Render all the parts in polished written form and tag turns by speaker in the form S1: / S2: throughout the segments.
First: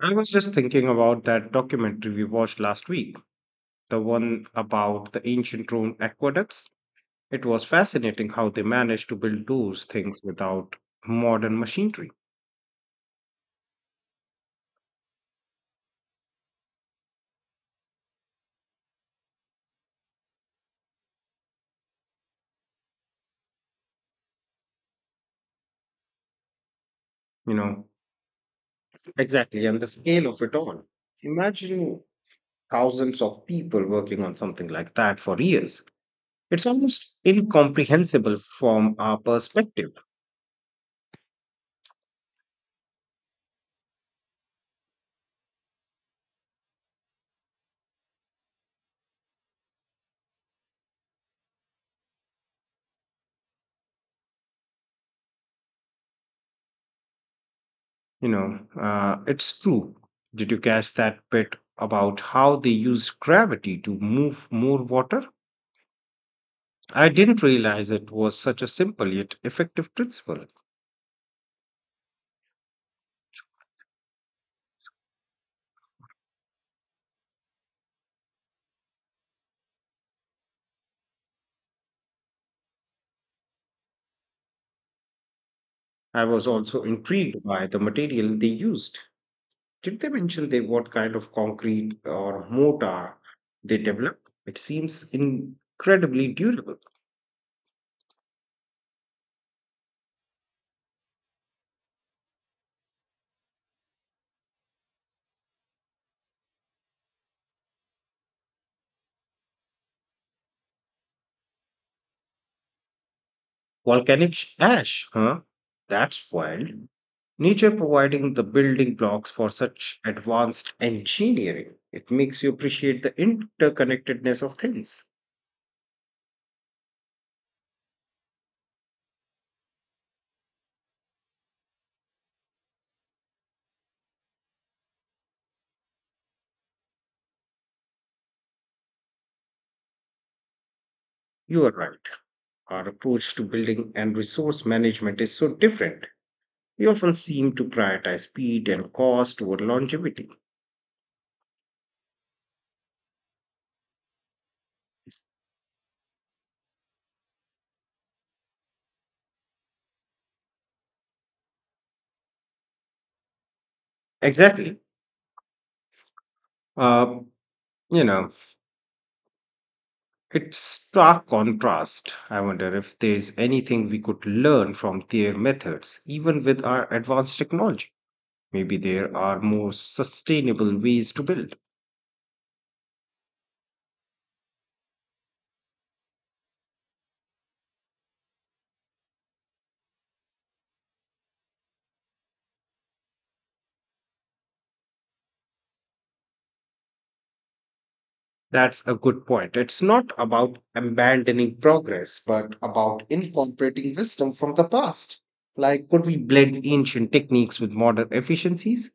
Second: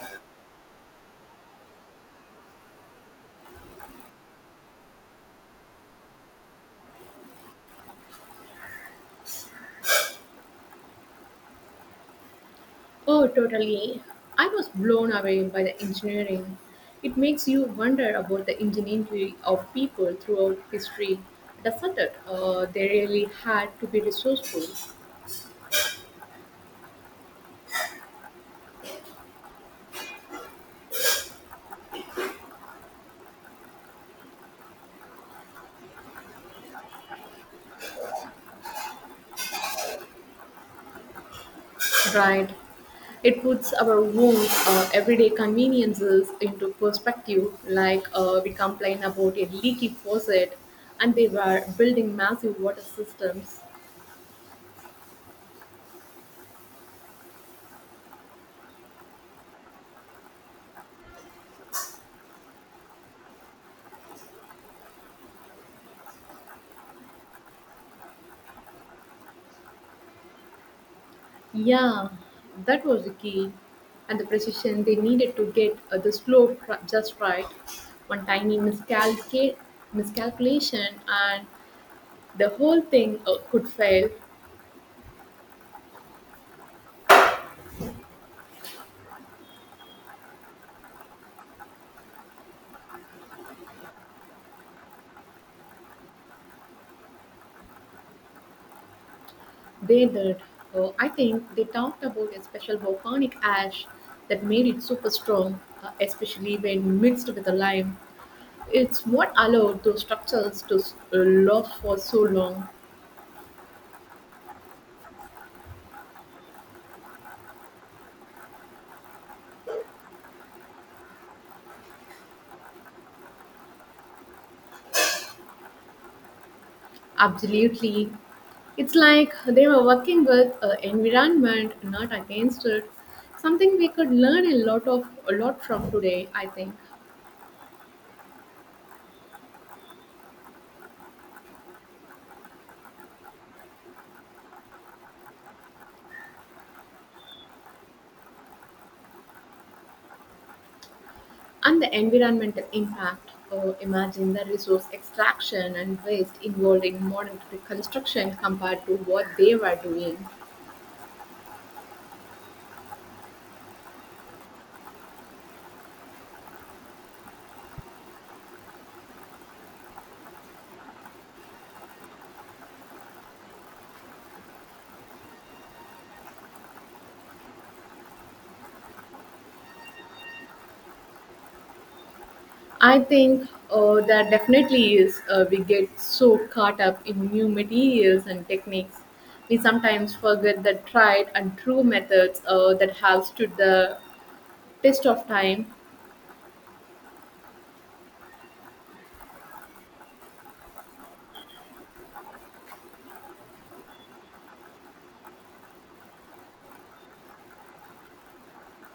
S1: I was just thinking about that documentary we watched last week, the one about the ancient Rome aqueducts. It was fascinating how they managed to build those things without modern machinery,
S2: Oh, totally. I was blown away by the engineering. It makes you wonder about the ingenuity of people throughout history, doesn't it? They really had to be resourceful,
S1: you know. Exactly, and the scale of it all. Imagine thousands of people working on something like that for years. It's almost incomprehensible from our perspective,
S2: right? It puts our own everyday conveniences into perspective, like we complain about a leaky faucet and they were building massive water systems.
S1: it's true. Did you catch that bit about how they used gravity to move more water? I didn't realize it was such a simple yet effective principle.
S2: Yeah, that was the key. And the precision they needed to get the just right. One miscalculation and the whole thing could fail.
S1: I was also intrigued by the material they used. Did they mention they what kind of concrete or mortar they developed? It seems incredibly durable.
S2: They did. I think they talked about a special volcanic ash that made it super strong, especially when mixed with the lime. It's what allowed those structures to last for so long.
S1: Volcanic sh- ash, huh? That's wild. Nature providing the building blocks for such advanced engineering. It makes you appreciate the interconnectedness of things.
S2: Absolutely. It's like they were working with environment, not against it. Something we could learn a lot from today, I think.
S1: You are right. Our approach to building and resource management is so different. We often seem to prioritize speed and cost over longevity.
S2: And the environmental impact. Oh, imagine the resource extraction and waste involved in modern construction compared to what they were doing.
S1: Exactly. Uh, you know, it's stark contrast. I wonder if there's anything we could learn from their methods, even with our advanced technology. Maybe there are more sustainable ways to build.
S2: I think that definitely is. We get so caught up in new materials and techniques, we sometimes forget the tried and true methods that have stood the test of time.
S1: That's a good point. It's not about abandoning progress, but about incorporating wisdom from the past. Like, could we blend ancient techniques with modern efficiencies?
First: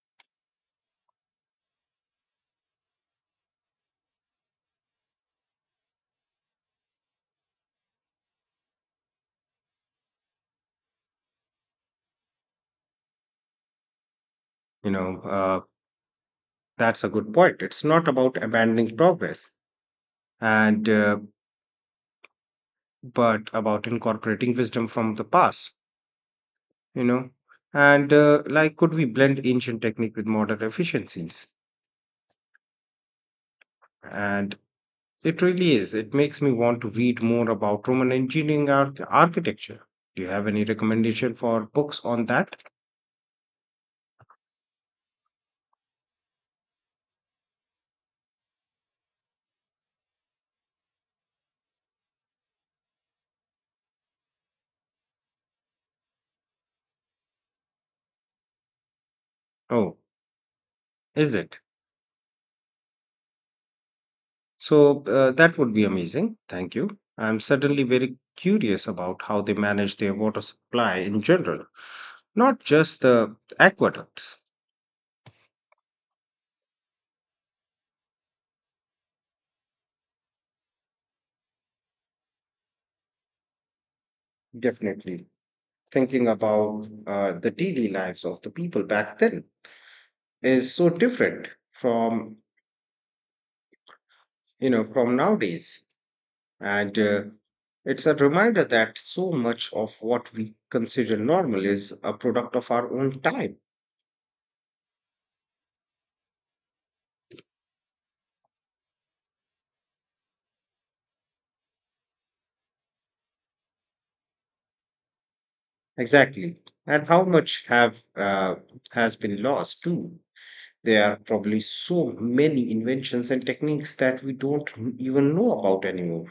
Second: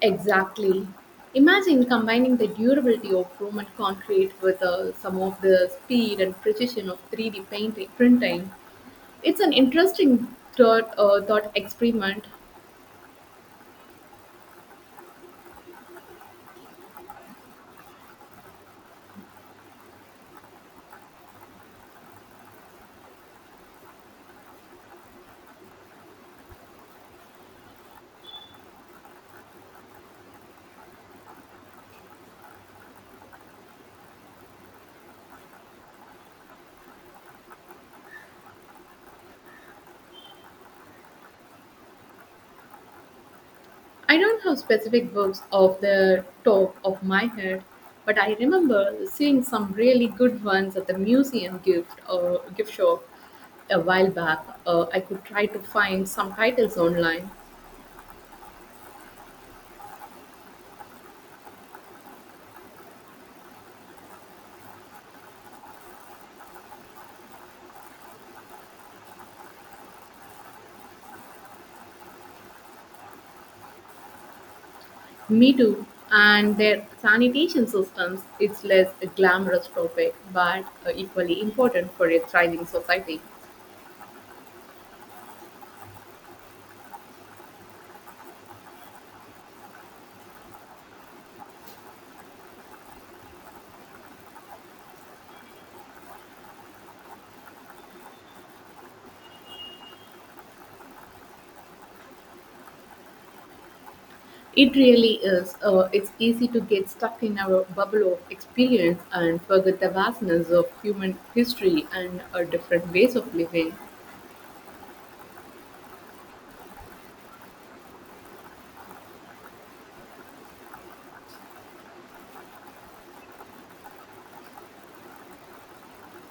S2: Exactly. Imagine combining the durability of Roman concrete with some of the speed and precision of 3D printing. It's an interesting thought experiment.
S1: You know, uh, that's a good point. It's not about abandoning progress, and but about incorporating wisdom from the past. You know and Like could we blend ancient technique with modern efficiencies and it really is it makes me want to read more about roman engineering architecture. Do you have any recommendation for books on that?
S2: I don't have specific books off the top of my head, but I remember seeing some really good ones at the museum gift or gift shop a while back. I could try to find some titles online.
S1: Oh is it so That would be amazing, thank you. I'm suddenly very curious about how they manage their water supply in general, not just the aqueducts.
S2: Me too. And their sanitation systems, it's less a glamorous topic, but equally important for a thriving society.
S1: Definitely thinking about the daily lives of the people back then is so different from from nowadays, and it's a reminder that so much of what we consider normal is a product of our own time.
S2: It really is. It's easy to get stuck in our bubble of experience and forget the vastness of human history and our different ways of living.
S1: Exactly, and how much have has been lost too. There are probably so many inventions and techniques that we don't even know about anymore.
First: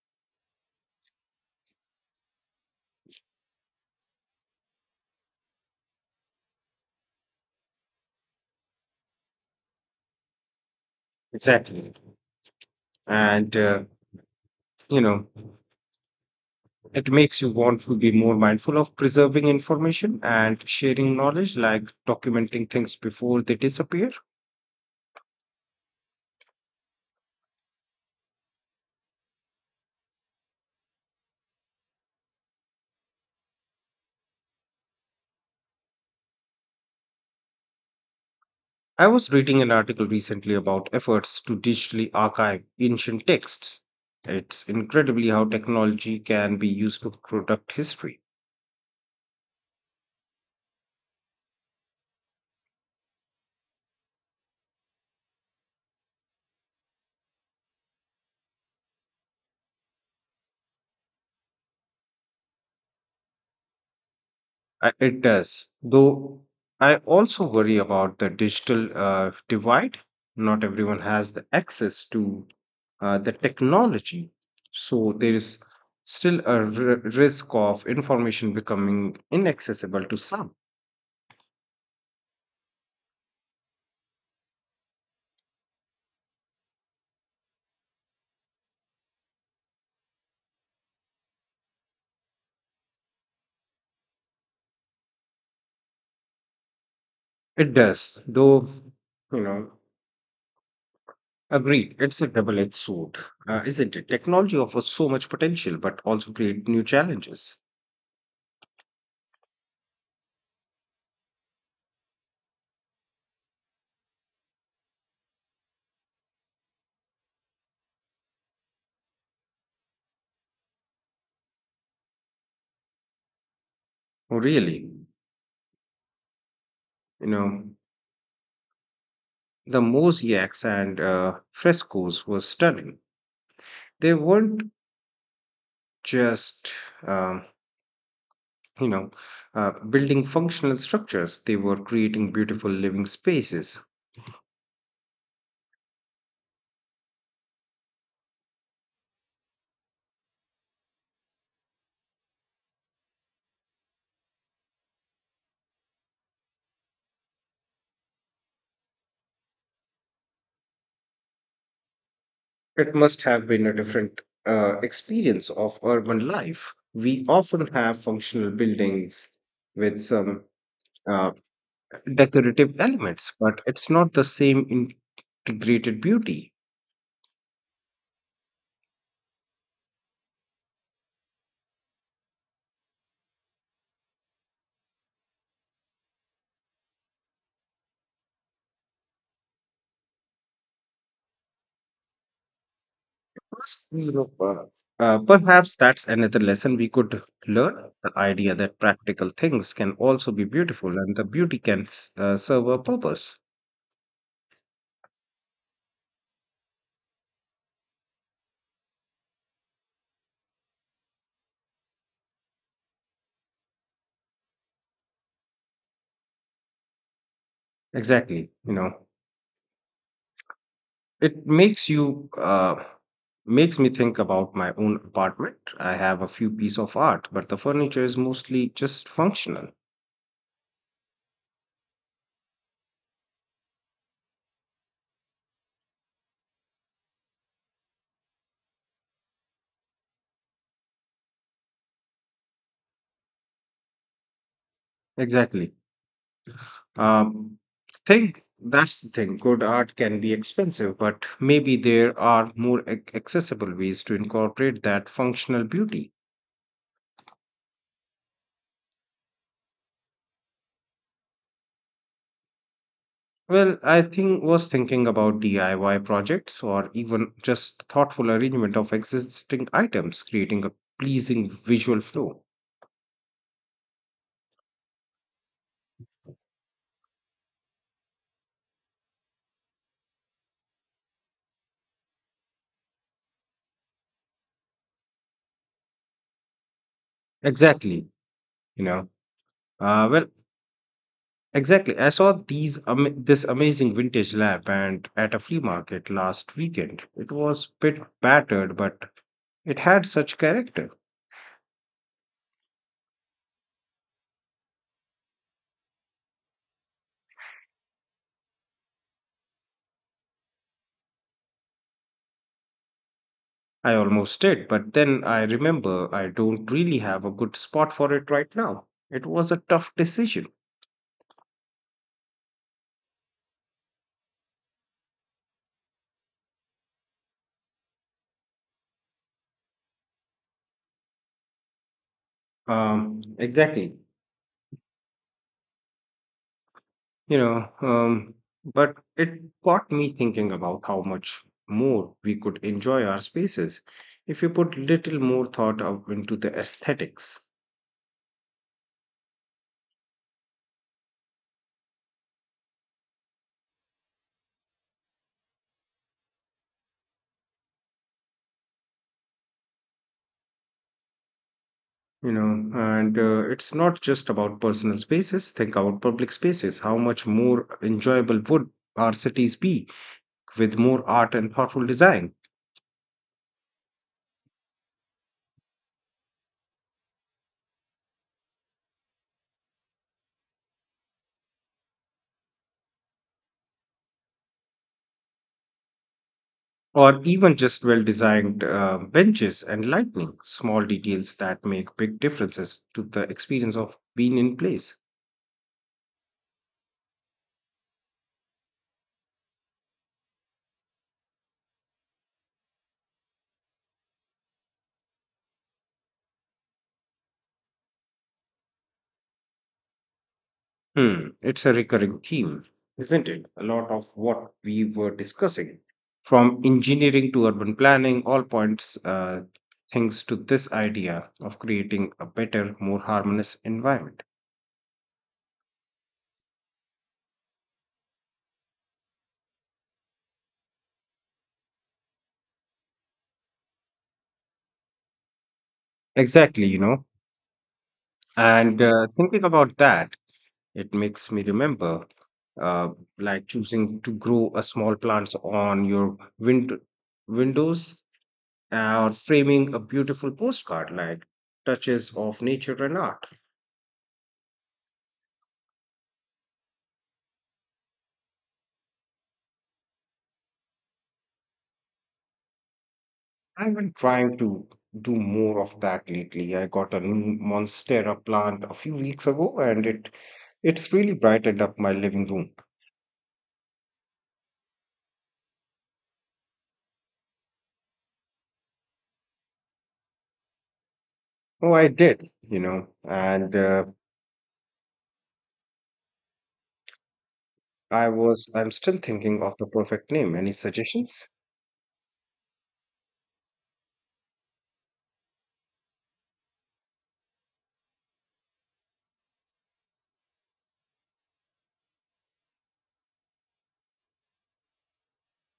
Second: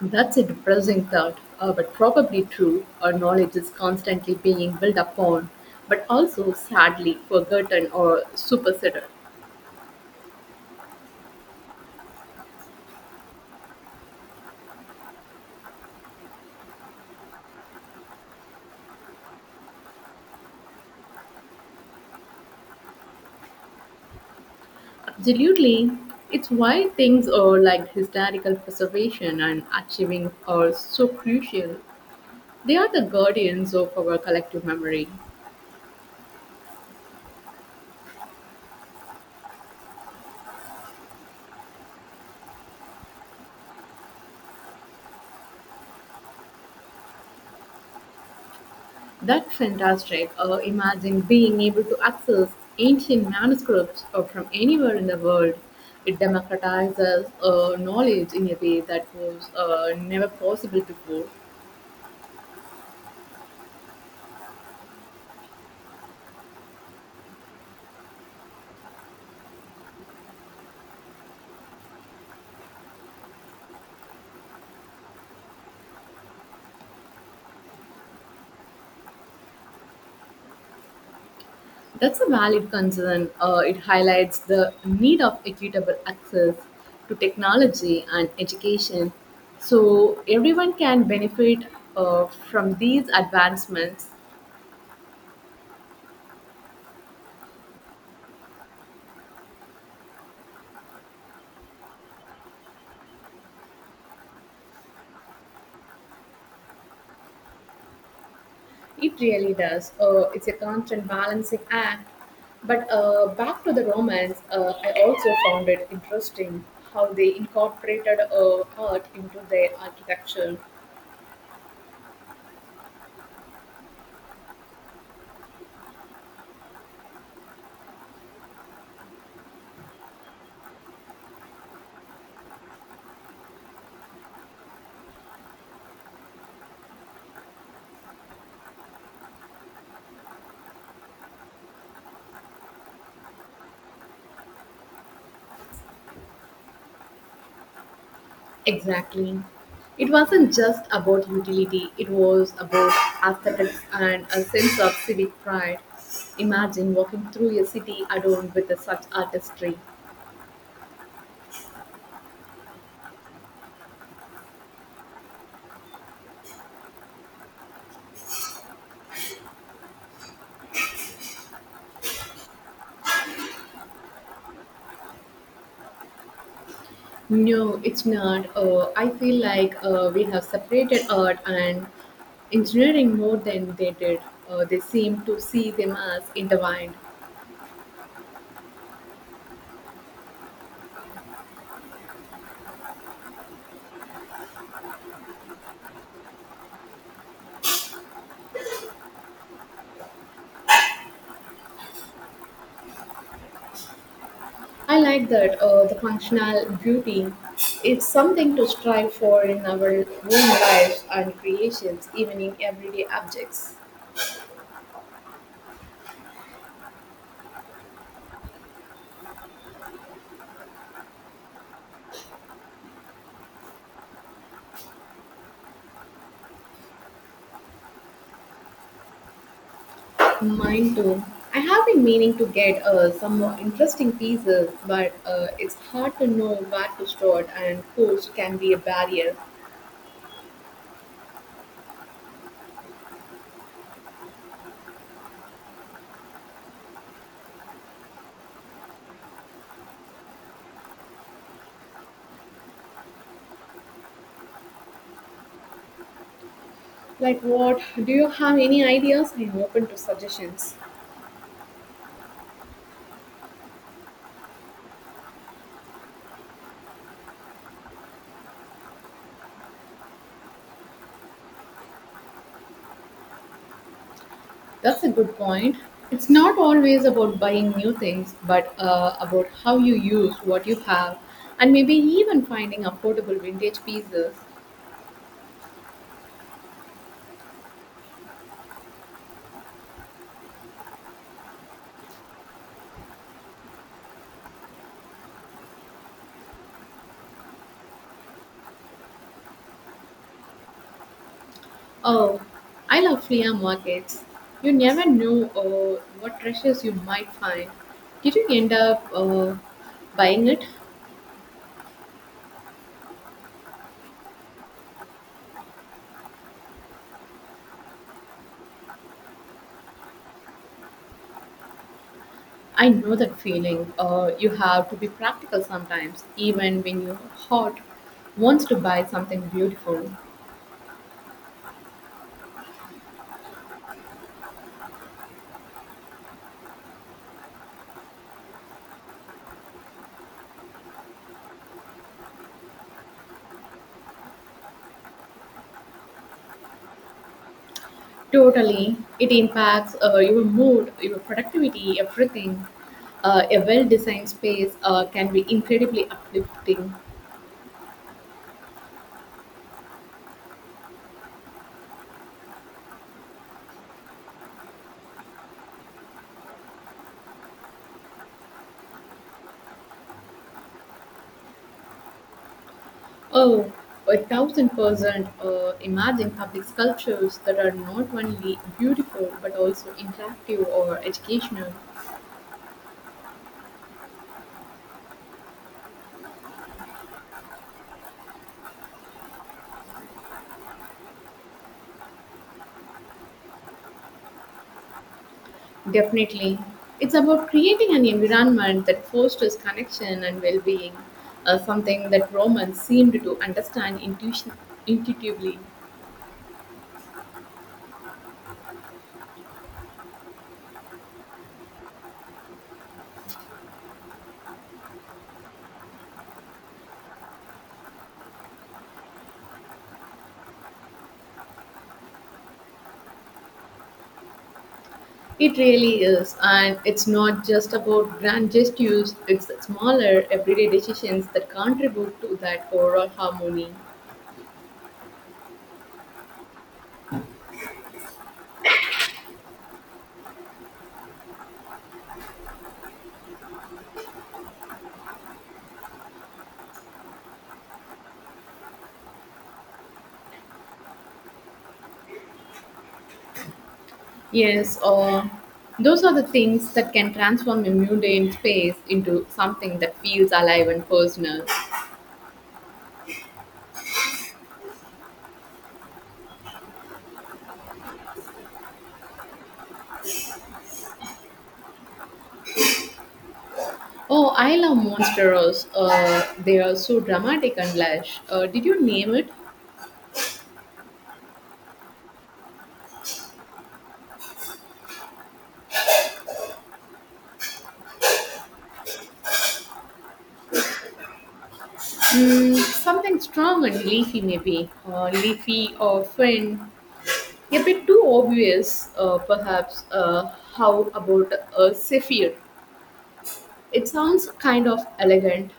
S2: That's a depressing thought, but probably true. Our knowledge is constantly being built upon, but also sadly forgotten or superseded.
S1: Exactly and uh, you know It makes you want to be more mindful of preserving information and sharing knowledge, like documenting things before they disappear.
S2: Absolutely. It's why things are like historical preservation and archiving are so crucial. They are the guardians of our collective memory.
S1: I was reading an article recently about efforts to digitally archive ancient texts. It's incredibly how technology can be used to protect history.
S2: That's fantastic. Imagine being able to access ancient manuscripts from anywhere in the world. It democratizes knowledge in a way that was never possible before.
S1: It does, though. I also worry about the digital divide. Not everyone has the access to the technology, so there is still a risk of information becoming inaccessible to some.
S2: That's a valid concern. It highlights the need of equitable access to technology and education so everyone can benefit from these advancements.
S1: It does, though, you know, agreed, it's a double edged sword, isn't it? Technology offers so much potential, but also create new challenges.
S2: It really does. It's a constant balancing act. But back to the Romans, I also found it interesting how they incorporated art into their architecture.
S1: Oh, really, you know. The mosaics and frescoes were stunning. They weren't just, um, you know, building functional structures, they were creating beautiful living spaces.
S2: Exactly. It wasn't just about utility, it was about aesthetics and a sense of civic pride. Imagine walking through a city adorned with such artistry.
S1: It must have been a different experience of urban life. We often have functional buildings with some uh, decorative elements, but it's not the same integrated beauty.
S2: No, it's not. I feel like we have separated art and engineering more than they did. They seem to see them as intertwined.
S1: Plus, perhaps that's another lesson we could learn, the idea that practical things can also be beautiful and the beauty can serve a purpose.
S2: I like that the functional beauty is something to strive for in our own lives and creations, even in everyday objects.
S1: Exactly, It makes you makes me think about my own apartment. I have a few piece of art but the furniture is mostly just functional.
S2: Mine too. I have been meaning to get some more interesting pieces, but it's hard to know where to start, and cost can be a barrier.
S1: Exactly. um think That's the thing, good art can be expensive but maybe there are more accessible ways to incorporate that functional beauty.
S2: Like what? Do you have any ideas? I am open to suggestions.
S1: Well, I think was thinking about DIY projects or even just thoughtful arrangement of existing items, creating a pleasing visual flow.
S2: That's a good point. It's not always about buying new things, but about how you use what you have, and maybe even finding affordable vintage pieces.
S1: Exactly, you know. Uh, well, exactly. I saw these ama this amazing vintage lamp and at a flea market last weekend. It was bit battered, but it had such character.
S2: Oh, I love flea markets. You never know what treasures you might find. Did you end up buying it?
S1: I almost did, but then I remember I don't really have a good spot for it right now. It was a tough decision.
S2: I know that feeling. You have to be practical sometimes, even when your heart wants to buy something beautiful.
S1: Exactly. You know, um, but it got me thinking about how much more we could enjoy our spaces if you put little more thought out into the aesthetics.
S2: Totally, it impacts your mood, your productivity, everything. A well-designed space can be incredibly uplifting.
S1: You know, and It's not just about personal spaces. Think about public spaces. How much more enjoyable would our cities be with more art and thoughtful design?
S2: Oh, a thousand percent. Imagine public sculptures that are not only beautiful but also interactive or educational.
S1: Or even just well designed benches and lighting, small details that make big differences to the experience of being in place.
S2: Definitely. It's about creating an environment that fosters connection and well being, something that Romans seemed to understand intuitively.
S1: Hmm, it's a recurring theme, isn't it? A lot of what we were discussing, from engineering to urban planning, all points things to this idea of creating a better, more harmonious environment.
S2: It really is, and it's not just about grand gestures, it's the smaller, everyday decisions that contribute to that overall harmony.
S1: Exactly, you know. And thinking about that, it makes me remember, uh, like choosing to grow a small plants on your windows or framing a beautiful postcard, like touches of nature and art.
S2: Yes, or those are the things that can transform a mundane space into something that feels alive and personal.
S1: I've been trying to do more of that lately. I got a new monstera plant a few weeks ago, and it's really brightened up my living room.
S2: Oh, I love Monsteros. They are so dramatic and lush. Did you name it?
S1: Oh, I did, you know, and I was I'm still thinking of the perfect name. Any suggestions?
S2: Mm, something strong and leafy, maybe. Leafy or fin. A bit too obvious, perhaps. How about a Zephyr? It sounds kind of elegant.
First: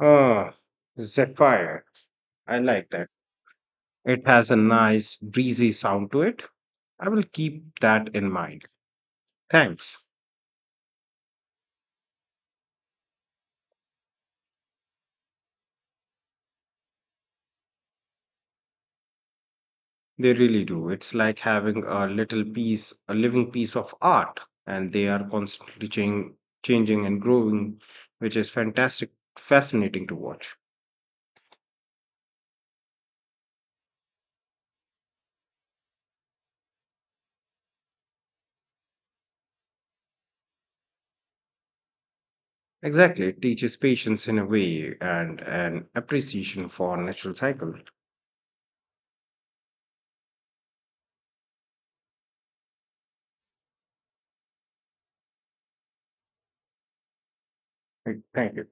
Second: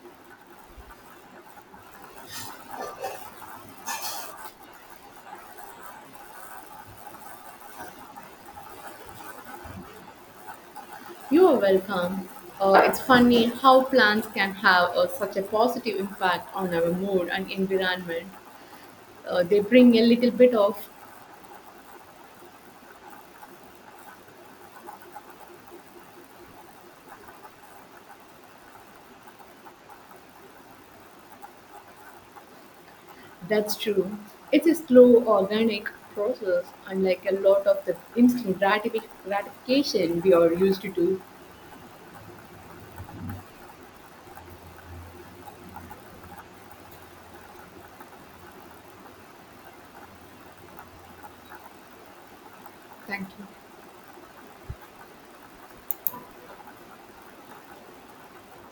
S1: Ah, Zephyr. I like that. It has a nice breezy sound to it. I will keep that in mind. Thanks.
S2: You are welcome. It's funny how plants can have such a positive impact on our mood and environment. They bring a little
S1: They
S2: bit
S1: really
S2: of
S1: do. It's like having a little piece, a living piece of art, and they are constantly changing and growing, which is fascinating to watch.
S2: That's true. It's a slow, organic process, unlike a lot of the gratification we are used to.
S1: Exactly. It teaches patience in a way and an appreciation for natural cycle.
S2: Thank you.
S1: Right, thank you.